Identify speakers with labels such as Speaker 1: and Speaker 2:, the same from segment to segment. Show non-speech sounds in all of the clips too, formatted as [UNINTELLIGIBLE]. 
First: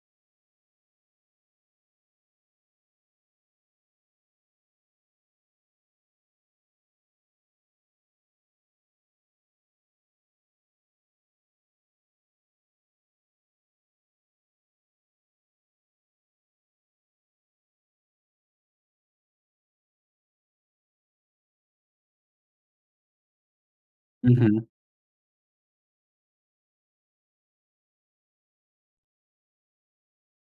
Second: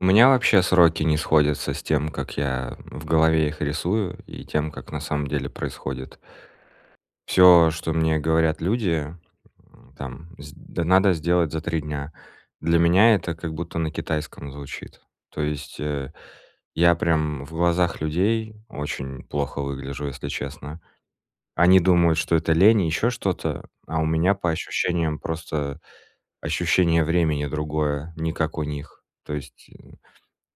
Speaker 1: У меня вообще сроки не сходятся с тем, как я, э, в голове их рисую и тем, как на самом деле происходит. Всё, что мне говорят люди, м, там сд надо сделать за три дня. Для меня это как будто на китайском звучит. То есть, э, я прям в глазах людей очень плохо выгляжу, если честно. Они думают, что это лень и еще что-то, а у меня по
Speaker 2: Мгм.
Speaker 1: ощущениям просто ощущение времени другое, не как у них. То есть, м,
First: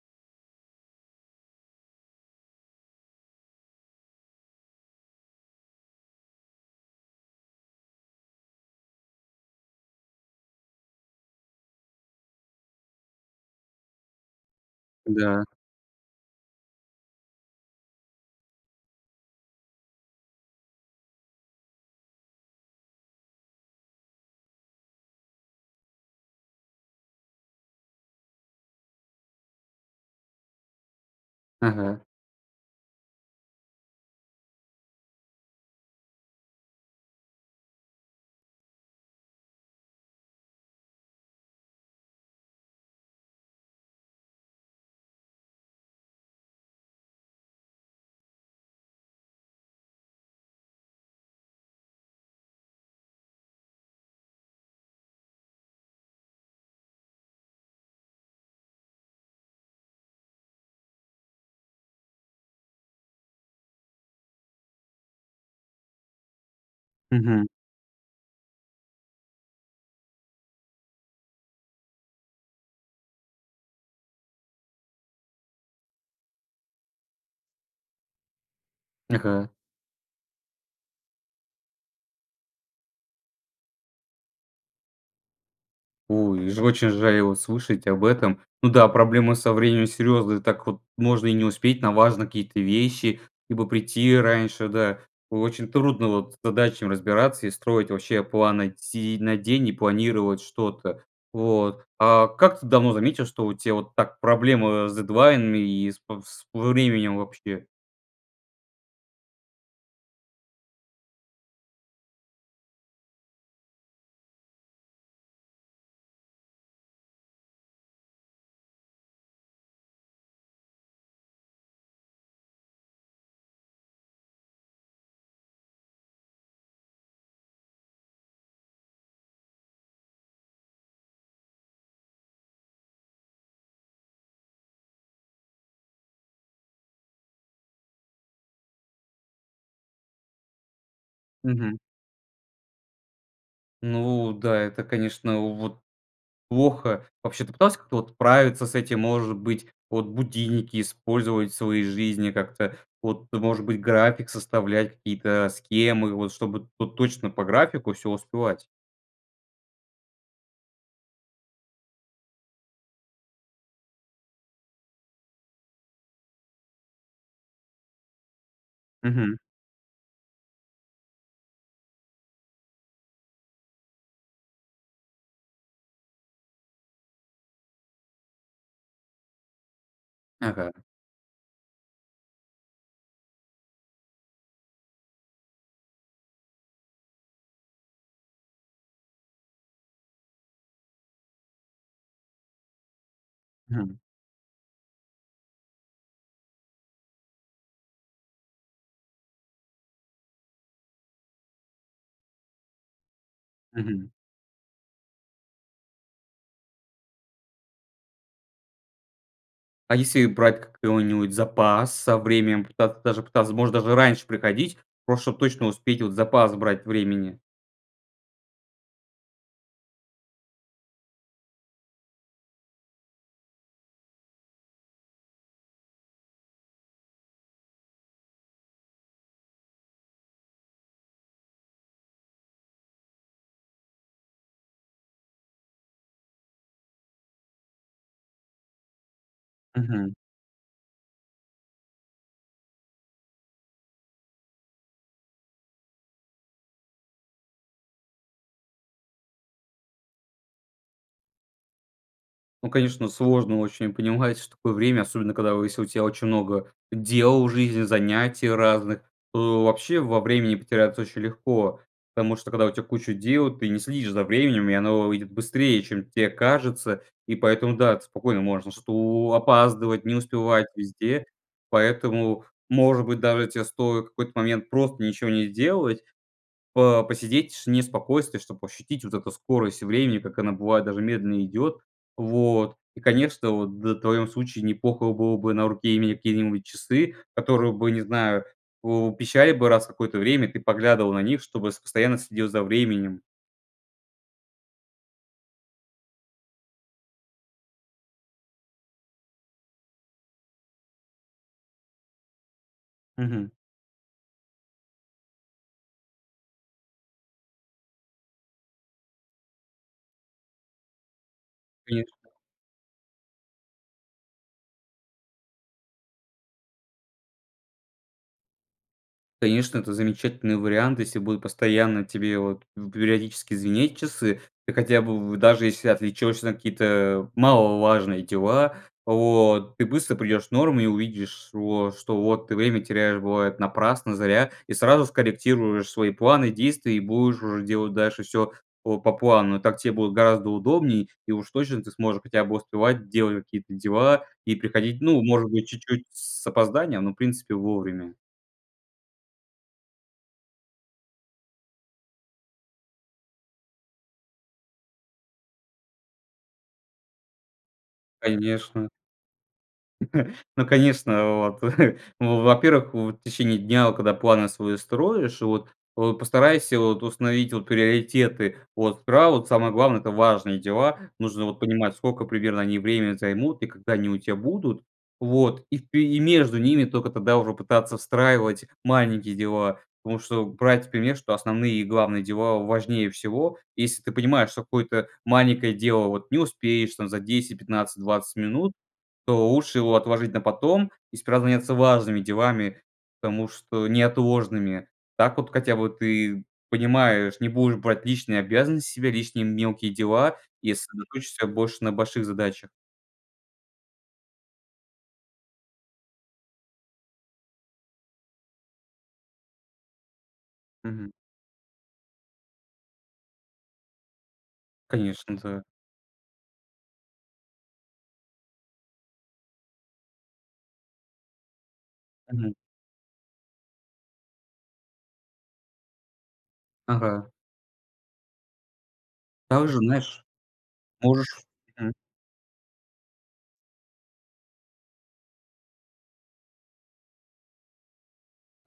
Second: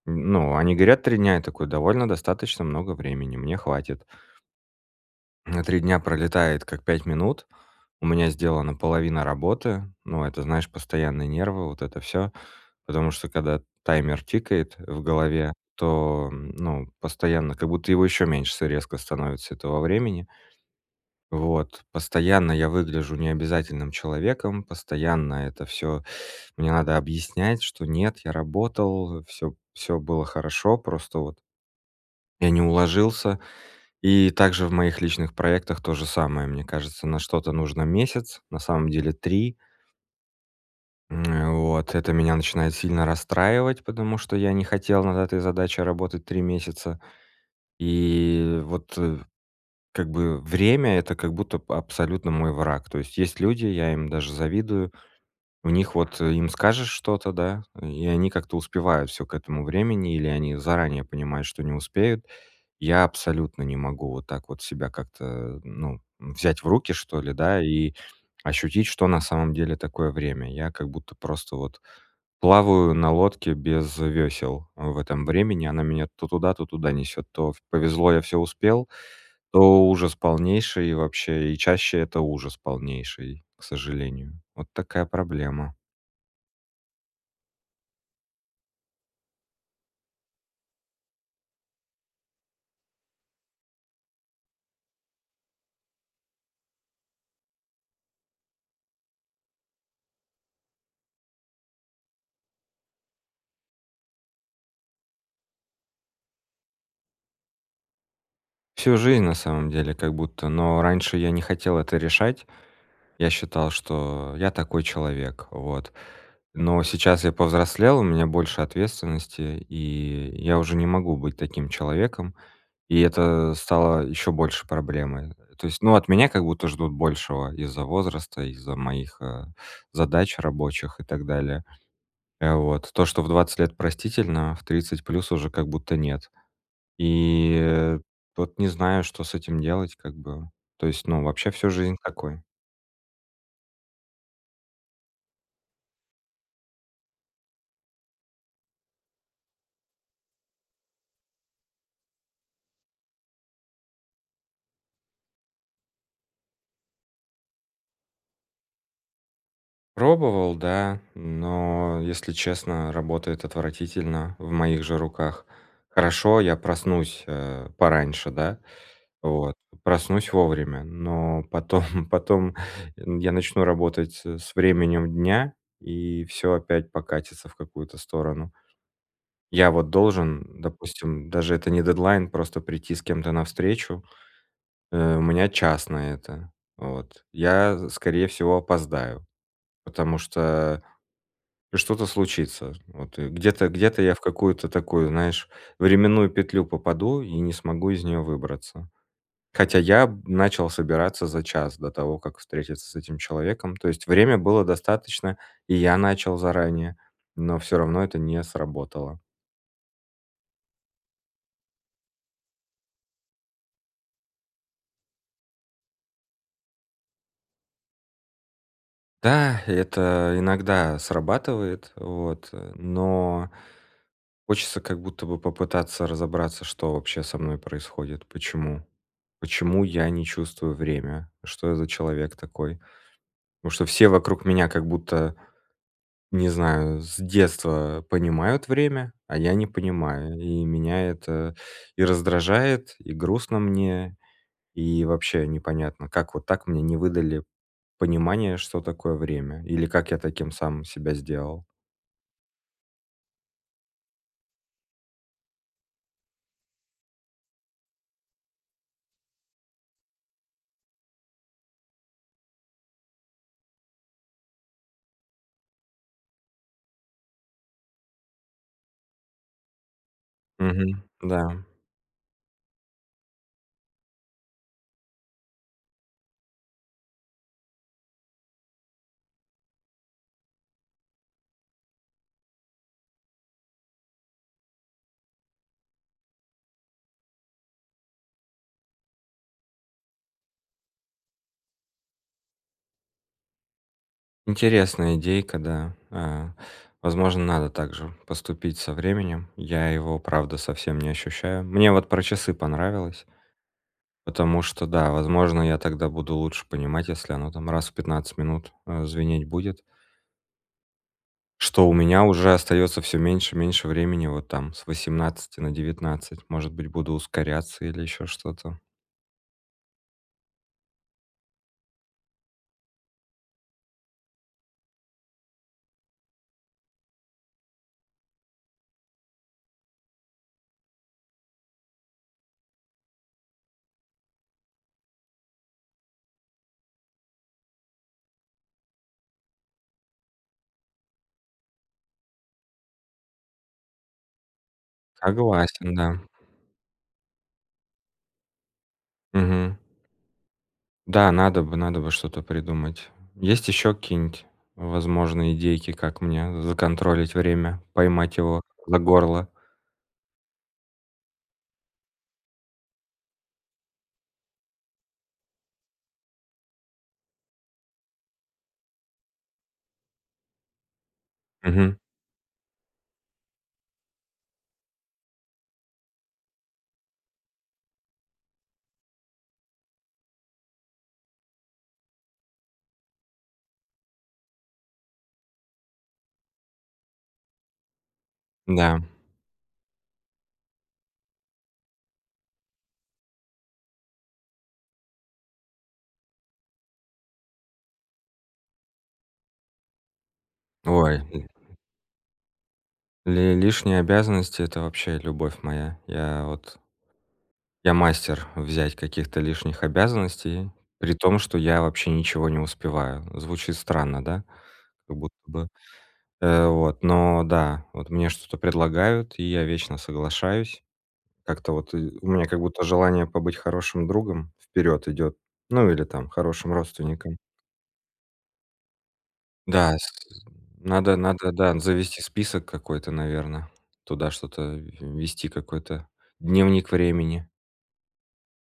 Speaker 1: ну, они говорят три дня, я такой: довольно достаточно много времени, мне хватит. А три дня пролетает как пять минут, у меня сделана половина работы, но это, знаешь, постоянные нервы, вот это всё. Потому что, когда таймер тикает в
Speaker 2: Да.
Speaker 1: голове, то, ну, постоянно как будто его еще меньше с резко становится, этого времени. Вот, постоянно я выгляжу необязательным человеком, постоянно это всё мне надо объяснять, что нет, я работал, всё всё было хорошо, просто вот
Speaker 2: Ага.
Speaker 1: я не уложился. И также в моих личных проектах то же самое, мне кажется. На что-то нужно месяц, на самом деле три М, э, вот это меня начинает сильно расстраивать, потому что я не хотел над этой задачей работать 3 месяца, и вот, э, как бы время- это как будто б абсолютно мой враг. То есть есть люди- я им даже завидую- у них вот им скажешь что-то, да, и они как-то успевают всё к этому времени или они заранее понимают, что не успеют. Я абсолютно не могу вот так вот себя как-то, ну, м, взять в руки что ли,
Speaker 2: Мгм.
Speaker 1: да, и ощутить, что на самом деле такое время. Я как будто просто вот плаваю на лодке без вёсел в этом времени, она меня то туда, то туда несёт. То в повезло- я всё успел,
Speaker 2: Ага.
Speaker 1: то ужас полнейший и вообще. И чаще- это ужас полнейший, к сожалению. Вот такая проблема.
Speaker 2: У и ж очень жаль вот слышать об этом. Ну да, проблемы со временем серьезные, так вот можно и не успеть на важные какие-то вещи, либо прийти раньше, да. Очень трудно вот с задачами разбираться и строить вообще планы, сидеть на день и планировать что-то. Вот. А как ты давно заметил, что у тя вот так проблемы, э, с дедлайнами и с п с во временем вообще?
Speaker 1: Всю жизнь на самом деле как будто, но раньше я не хотел это решать. Я считал, что я такой человек. Вот. Но сейчас я повзрослел, у меня больше ответственности и я уже не могу быть таким человеком. И это стало ещё больше проблемой. То есть, ну, от меня как будто ждут большего из-за возраста, из-за моих, э, задач рабочих и так далее. Э, вот. То, что в 20 лет простительно, в 30 плюс уже как будто нет. И, э, вот не знаю, что с этим делать, как бы. То есть ну вообще всю
Speaker 2: Мгм.
Speaker 1: жизнь такой.
Speaker 2: Ну да, это, конечно, вот плохо. Вообще ты пытался как-то вот справиться с этим? Может быть, вот будильники использовать в своей жизни как-то? Вот, может быть, график составлять, какие-то э, схемы вот, чтобы то точно по графику всё успевать.
Speaker 1: Пробовал, да, но, если честно, работает отвратительно в моих же руках. Хорошо, я проснусь, э, пораньше, да?
Speaker 2: Мгм.
Speaker 1: Вот проснусь вовремя, но потом, [CHUCKLES] потом н я начну работать, э, с временем дня, и всё опять покатится в какую-то сторону. Я вот должен,
Speaker 2: Ага.
Speaker 1: допустим- даже это не дедлайн- просто прийти с кем-то на встречу. Э, у меня час на это, вот. Я, скорее всего, опоздаю, потому что что-то случится, вот. Где-то
Speaker 2: Хм.
Speaker 1: где-то я в какую-то такую, знаешь, временную петлю попаду и не смогу из неё выбраться. Хотя я, м, начал собираться за час до того, как встретиться с этим человеком. То есть
Speaker 2: Мгм.
Speaker 1: время было достаточно, и я начал заранее, но всё равно это не сработало.
Speaker 2: А если брать ка какой-нибудь запас со временем? Попытаться даже как-то, возможно, даже раньше приходить, просто чтоб точно успеть, вот запас брать времени.
Speaker 1: Да, и это иногда срабатывает, вот, э, но хочется как будто бы попытаться разобраться, что вообще со мной происходит. Почему? Почему я не чувствую время, что я за человек такой? Потому что все вокруг меня как будто не знаю- с детства понимают время, а я не
Speaker 2: Мгм.
Speaker 1: понимаю, и меня это и раздражает, и грустно мне. И вообще непонятно, как вот так мне не выдали понимание, что такое время, или как я таким сам себя сделал.
Speaker 2: Ну, конечно, сложно очень понимать, что такое время, особенно когда у если у тебя очень много дел в жизни, занятий разных, то, э, вообще во времени потеряться очень легко. Потому что, когда у тебя куча дел, ты не следишь за временем, и оно вы выйдет быстрее, чем те кажется. И поэтому, да, ты спокойно можешь ш то опаздывать, не успевать
Speaker 1: Мгм.
Speaker 2: везде,
Speaker 1: Да.
Speaker 2: поэтому, может быть, даже те стоит в какой-то момент просто ничего не сделать, по посидеть в тишине и спокойствии, чтоб ощутить вот эту скорость времени, как она бывает даже медленно идет. Вот. И, конечно, вот д в твоём случае не плохо было бы на руке иметь какие-нибудь часы, которые бы- не знаю- пу пищали бы раз в какое-то время, ты поглядывал на них, чтобы с постоянно следил за временем.
Speaker 1: Интересная идейка, да. Э, возможно, надо также поступить со временем. Я его правда совсем не ощущаю. Мне вот про часы понравилось.
Speaker 2: Мгм.
Speaker 1: Потому что, да, возможно, я тогда буду лучше понимать, если оно, там, э, раз в 15 минут звенеть будет. Что у
Speaker 2: Конечно.
Speaker 1: меня уже остается всё меньше и меньше времени вот, там, с 18 на 19. Может быть, буду ускоряться или еще что-то.
Speaker 2: Конечно, это замечательный вариант. Если будут постоянно тебе, вот, в периодически звенеть часы, ты хотя бы в даже если отвлечешься на какие-то, маловажные дела, вот, ты быстро придешь норму и увидишь, вот, шо что вот ты время теряешь, бывает, напрасно, зря, и сразу скорректируешь свои планы, действия. И будешь уже делать дальше всё по по плану. Так тебе будет гораздо удобней, и уж точно ты сможешь хотя бы успевать делать какие-то дела и приходить, ну, может быть,
Speaker 1: Согласен,
Speaker 2: чуть-чуть
Speaker 1: да.
Speaker 2: с с опозданием, но в принципе вовремя.
Speaker 1: Мгм. Да, надо бы надо бы что-то придумать. Есть еще какие-нибудь возможные идейки, как мне законтролить время, поймать его
Speaker 2: Конечно.
Speaker 1: за горло?
Speaker 2: [CHUCKLES] Ну конечно! Вот. [CHUCKLES] В во-первых, в течение дня, когда планы свои строишь, вот вот постарайся, вот, установить, вот, приоритеты. От права, самое главное- это важные дела, нужно, вот, понимать,
Speaker 1: Мгм.
Speaker 2: скока примерно они время займут и когда они у тя будут, вот. И ты и между ними тока тогда уже пытаться встраивать маленькие дела. Потому что брать пример, что основные и главные дела важнее всего. Если ты понимаешь, что какое-то маленькое дело вот не успеешь, там, за 10-15-20 минут,
Speaker 1: Да.
Speaker 2: то лучше его отложить на потом и справляться важными делами, потому что неотложными. Так вот хотя бы ты понимаешь, не будешь брать личные обязанности с себя, лишние мелкие дела и
Speaker 1: Ой,
Speaker 2: сосредоточишься
Speaker 1: э
Speaker 2: больше на больших задачах.
Speaker 1: Ли лишние обязанности- это вообще любовь моя. Я вот Я- мастер взять каких-то лишних обязанностей,
Speaker 2: Мгм.
Speaker 1: при том что я вообще ничего не успеваю. Звучит странно, да? Как будто
Speaker 2: Конечно, да.
Speaker 1: бы, э, вот. Но да, вот мне что-то предлагают, и я вечно соглашаюсь. Как-то вот ы у меня
Speaker 2: Мгм.
Speaker 1: как будто желание побыть хорошим другом вперед идет, ну, или там, хорошим
Speaker 2: Ага.
Speaker 1: родственником.
Speaker 2: Также,
Speaker 1: Да с
Speaker 2: знаешь,
Speaker 1: надо
Speaker 2: можешь
Speaker 1: надо, да,
Speaker 2: Мгм.
Speaker 1: завести список какой-то, наверно. Туда что-то вести какой-то дневник времени.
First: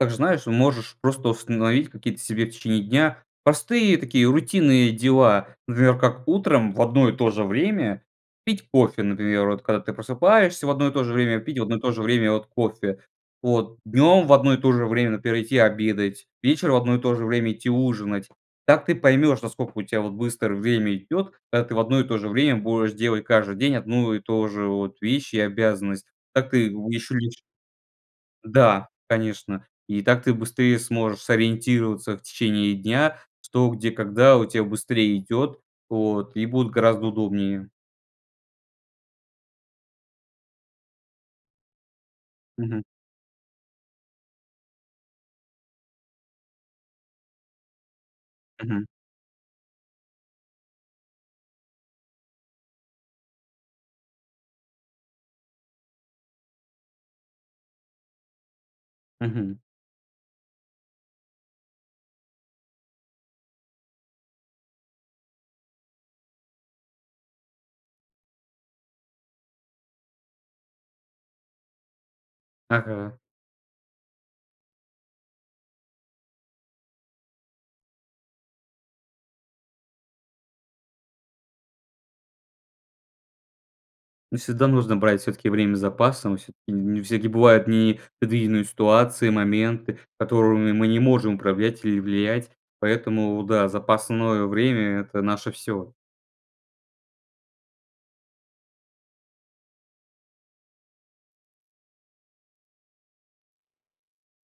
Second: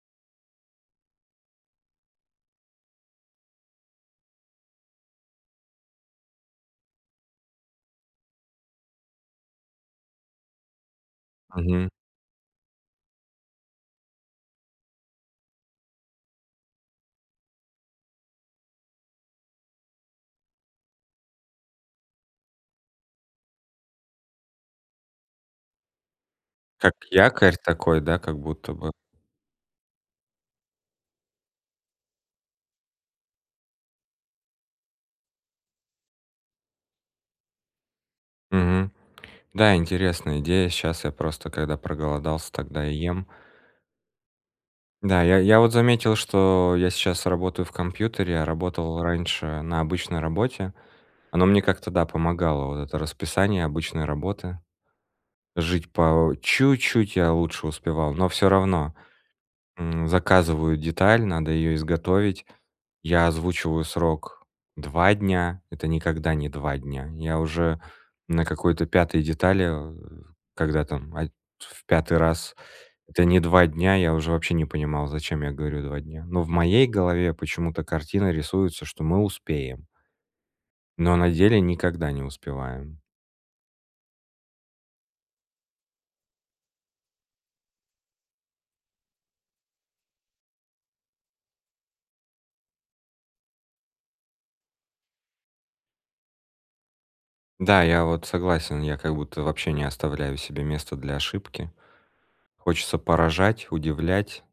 Speaker 2: Также, знаешь, можешь просто установить какие-то себе в течение дня простые такие рутинные дела. Например, как утром в одно и то же время пить кофе, например. Вот когда ты просыпаешься в одно и то же время, пить в одно и
Speaker 1: Мгм.
Speaker 2: то же время, вот, кофе, вот. Днем в одно и то же время, например, идти обедать. Вечером в одно и то же время идти ужинать. Так ты поймешь, насколько у тя, вот, быстро время идет, когда ты в одно и то же время будешь делать каждый день одну и тоже, вот, вещь и обязанность. Так ты
Speaker 1: Как
Speaker 2: будешь [UNINTELLIGIBLE]
Speaker 1: якорь такой, да? Как будто
Speaker 2: Да,
Speaker 1: бы.
Speaker 2: конечно. И так ты быстрее сможешь сориентироваться в течение дня, что, где, когда у тя быстрее идет, вот, и будут гораздо удобнее.
Speaker 1: Мгм. Да, интересная идея. Щас я просто когда проголодался,
Speaker 2: Мгм.
Speaker 1: тогда и ем. Да, я я вот заметил, что я сейчас работаю в компьютере, а
Speaker 2: Мгм.
Speaker 1: работал раньше на обычной работе. Оно мне как-то да, помогало вот это расписание обычной работы. Жить по чуть-чуть я лучше успевал, но всё равно.
Speaker 2: Мгм.
Speaker 1: М, заказываю деталь, надо ее изготовить. Я озвучиваю срок два дня, это никогда не два дня. Я уже на какой-то пятой детали, э, когда там аль в пятый раз
Speaker 2: Ага.
Speaker 1: это не два дня, я уже вообще не понимал, зачем я говорю "два дня". Но в моей голове почему-то картина рисуется, что мы успеем. Но на деле никогда не успеваем.
Speaker 2: Ну всегда нужно брать всё-таки время с запасом. Всё-таки не всякие бывают непредвиденные ситуации, моменты, которыми мы не можем управлять или влиять. Поэтому да, запасное время- это наше всё.
Speaker 1: Да, я вот согласен, я как будто вообще не оставляю себе место для ошибки. Хочется поражать, удивлять,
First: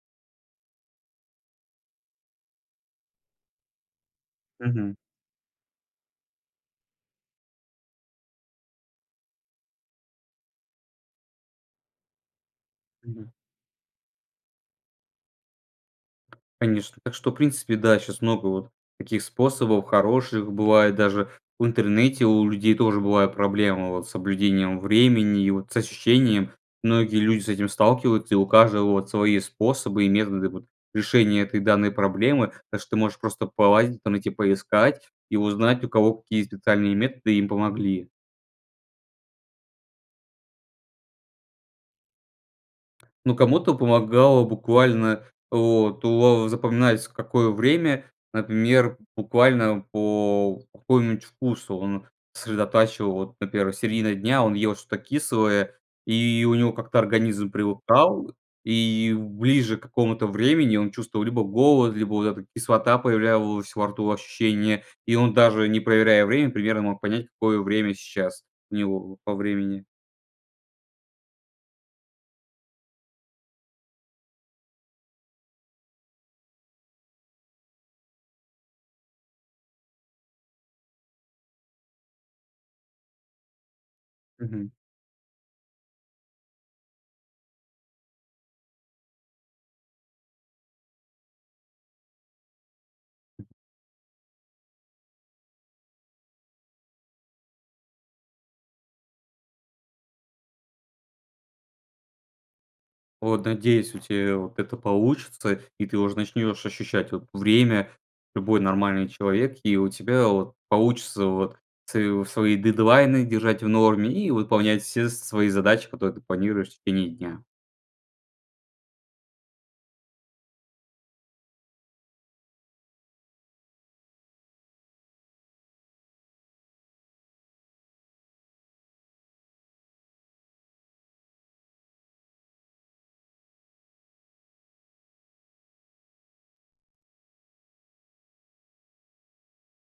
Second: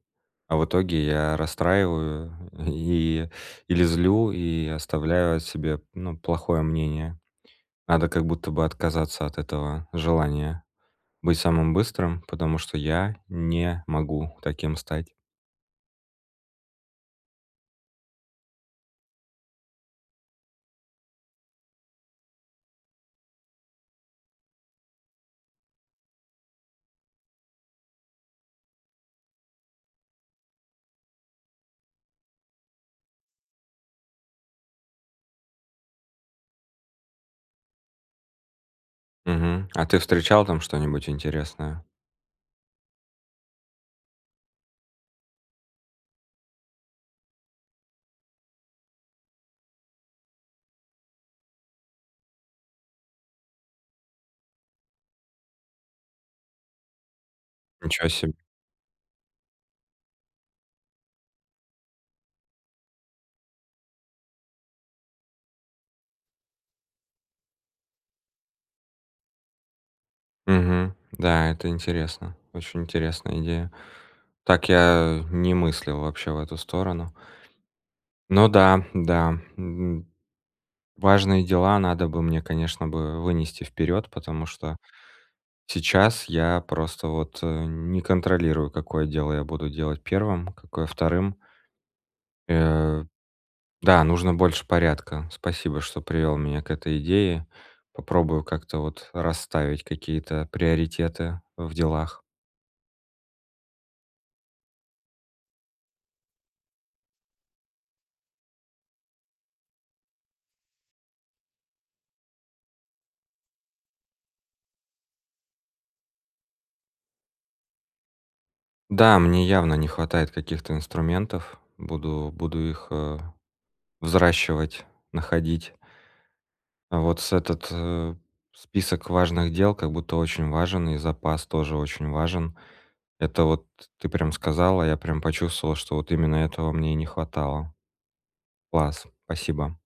Speaker 1: а в итоге я расстраиваю и или злю, и
Speaker 2: Мгм.
Speaker 1: оставляю о себе, ну, плохое мнение. Надо как будто бы отказаться от этого желания быть самым быстрым, потому что я
Speaker 2: Мгм.
Speaker 1: не могу таким стать.
Speaker 2: Конечно. Так что, в принципе, да, щас много вот таких способов хороших. Бывает даже в интернете у людей тоже бывают проблемы вот с соблюдением времени и вот с ощущением. Многие люди с этим сталкиваются и у каждого вот свои способы и методы вот решения этой данной проблемы. Так что ты можешь просто полазить, там эти поискать и узнать у кого какие специальные методы им помогли.
Speaker 1: Мгм, а ты встречал там что-нибудь интересное?
Speaker 2: Ну, кому-то помогало буквально, вот уо во запоминается, в какое время. Например, буквально по какому-нибудь вкусу он сосредотачивал. Вот, например, середина дня, он ел что-то кислое, и у него как-то организм
Speaker 1: Ничего себе.
Speaker 2: привыкал, и ближе к какому-то времени он чувствовал либо голод, либо вот эта кислота появлялась во рту, ощущение, и он, даже не проверяя время, примерно мог понять, какое время сейчас у него по времени.
Speaker 1: Мгм, да, это интересно, очень интересная идея, так я не мыслил вообще в эту сторону. Ну да, да, н важные дела надо бы мне, конечно бы, вынести вперёд, потому
Speaker 2: Мгм.
Speaker 1: что сейчас я просто вот, э, не контролирую, какое дело я буду делать 1, какое 2. Э, да, нужно больше порядка. Спасибо, что привёл меня к этой идее. Попробую как-то вот расставить какие-то приоритеты в делах.
Speaker 2: Вот, надеюсь, у тебя вот это получится, и ты уже начнёшь ощущать вот время любой нормальный человек, и у тебя вот получится вот св свои дедлайны держать в норме и выполнять все свои задачи, которые ты планируешь в течение дня.
Speaker 1: Да, мне явно не хватает каких-то инструментов, буду буду их, э, взращивать, находить. Вот с этот список важных дел как будто очень важен, и запас тоже очень важен. Это вот ты прям сказал, а я прям почувствовал, что вот именно этого мне не хватало. Класс. Спасибо.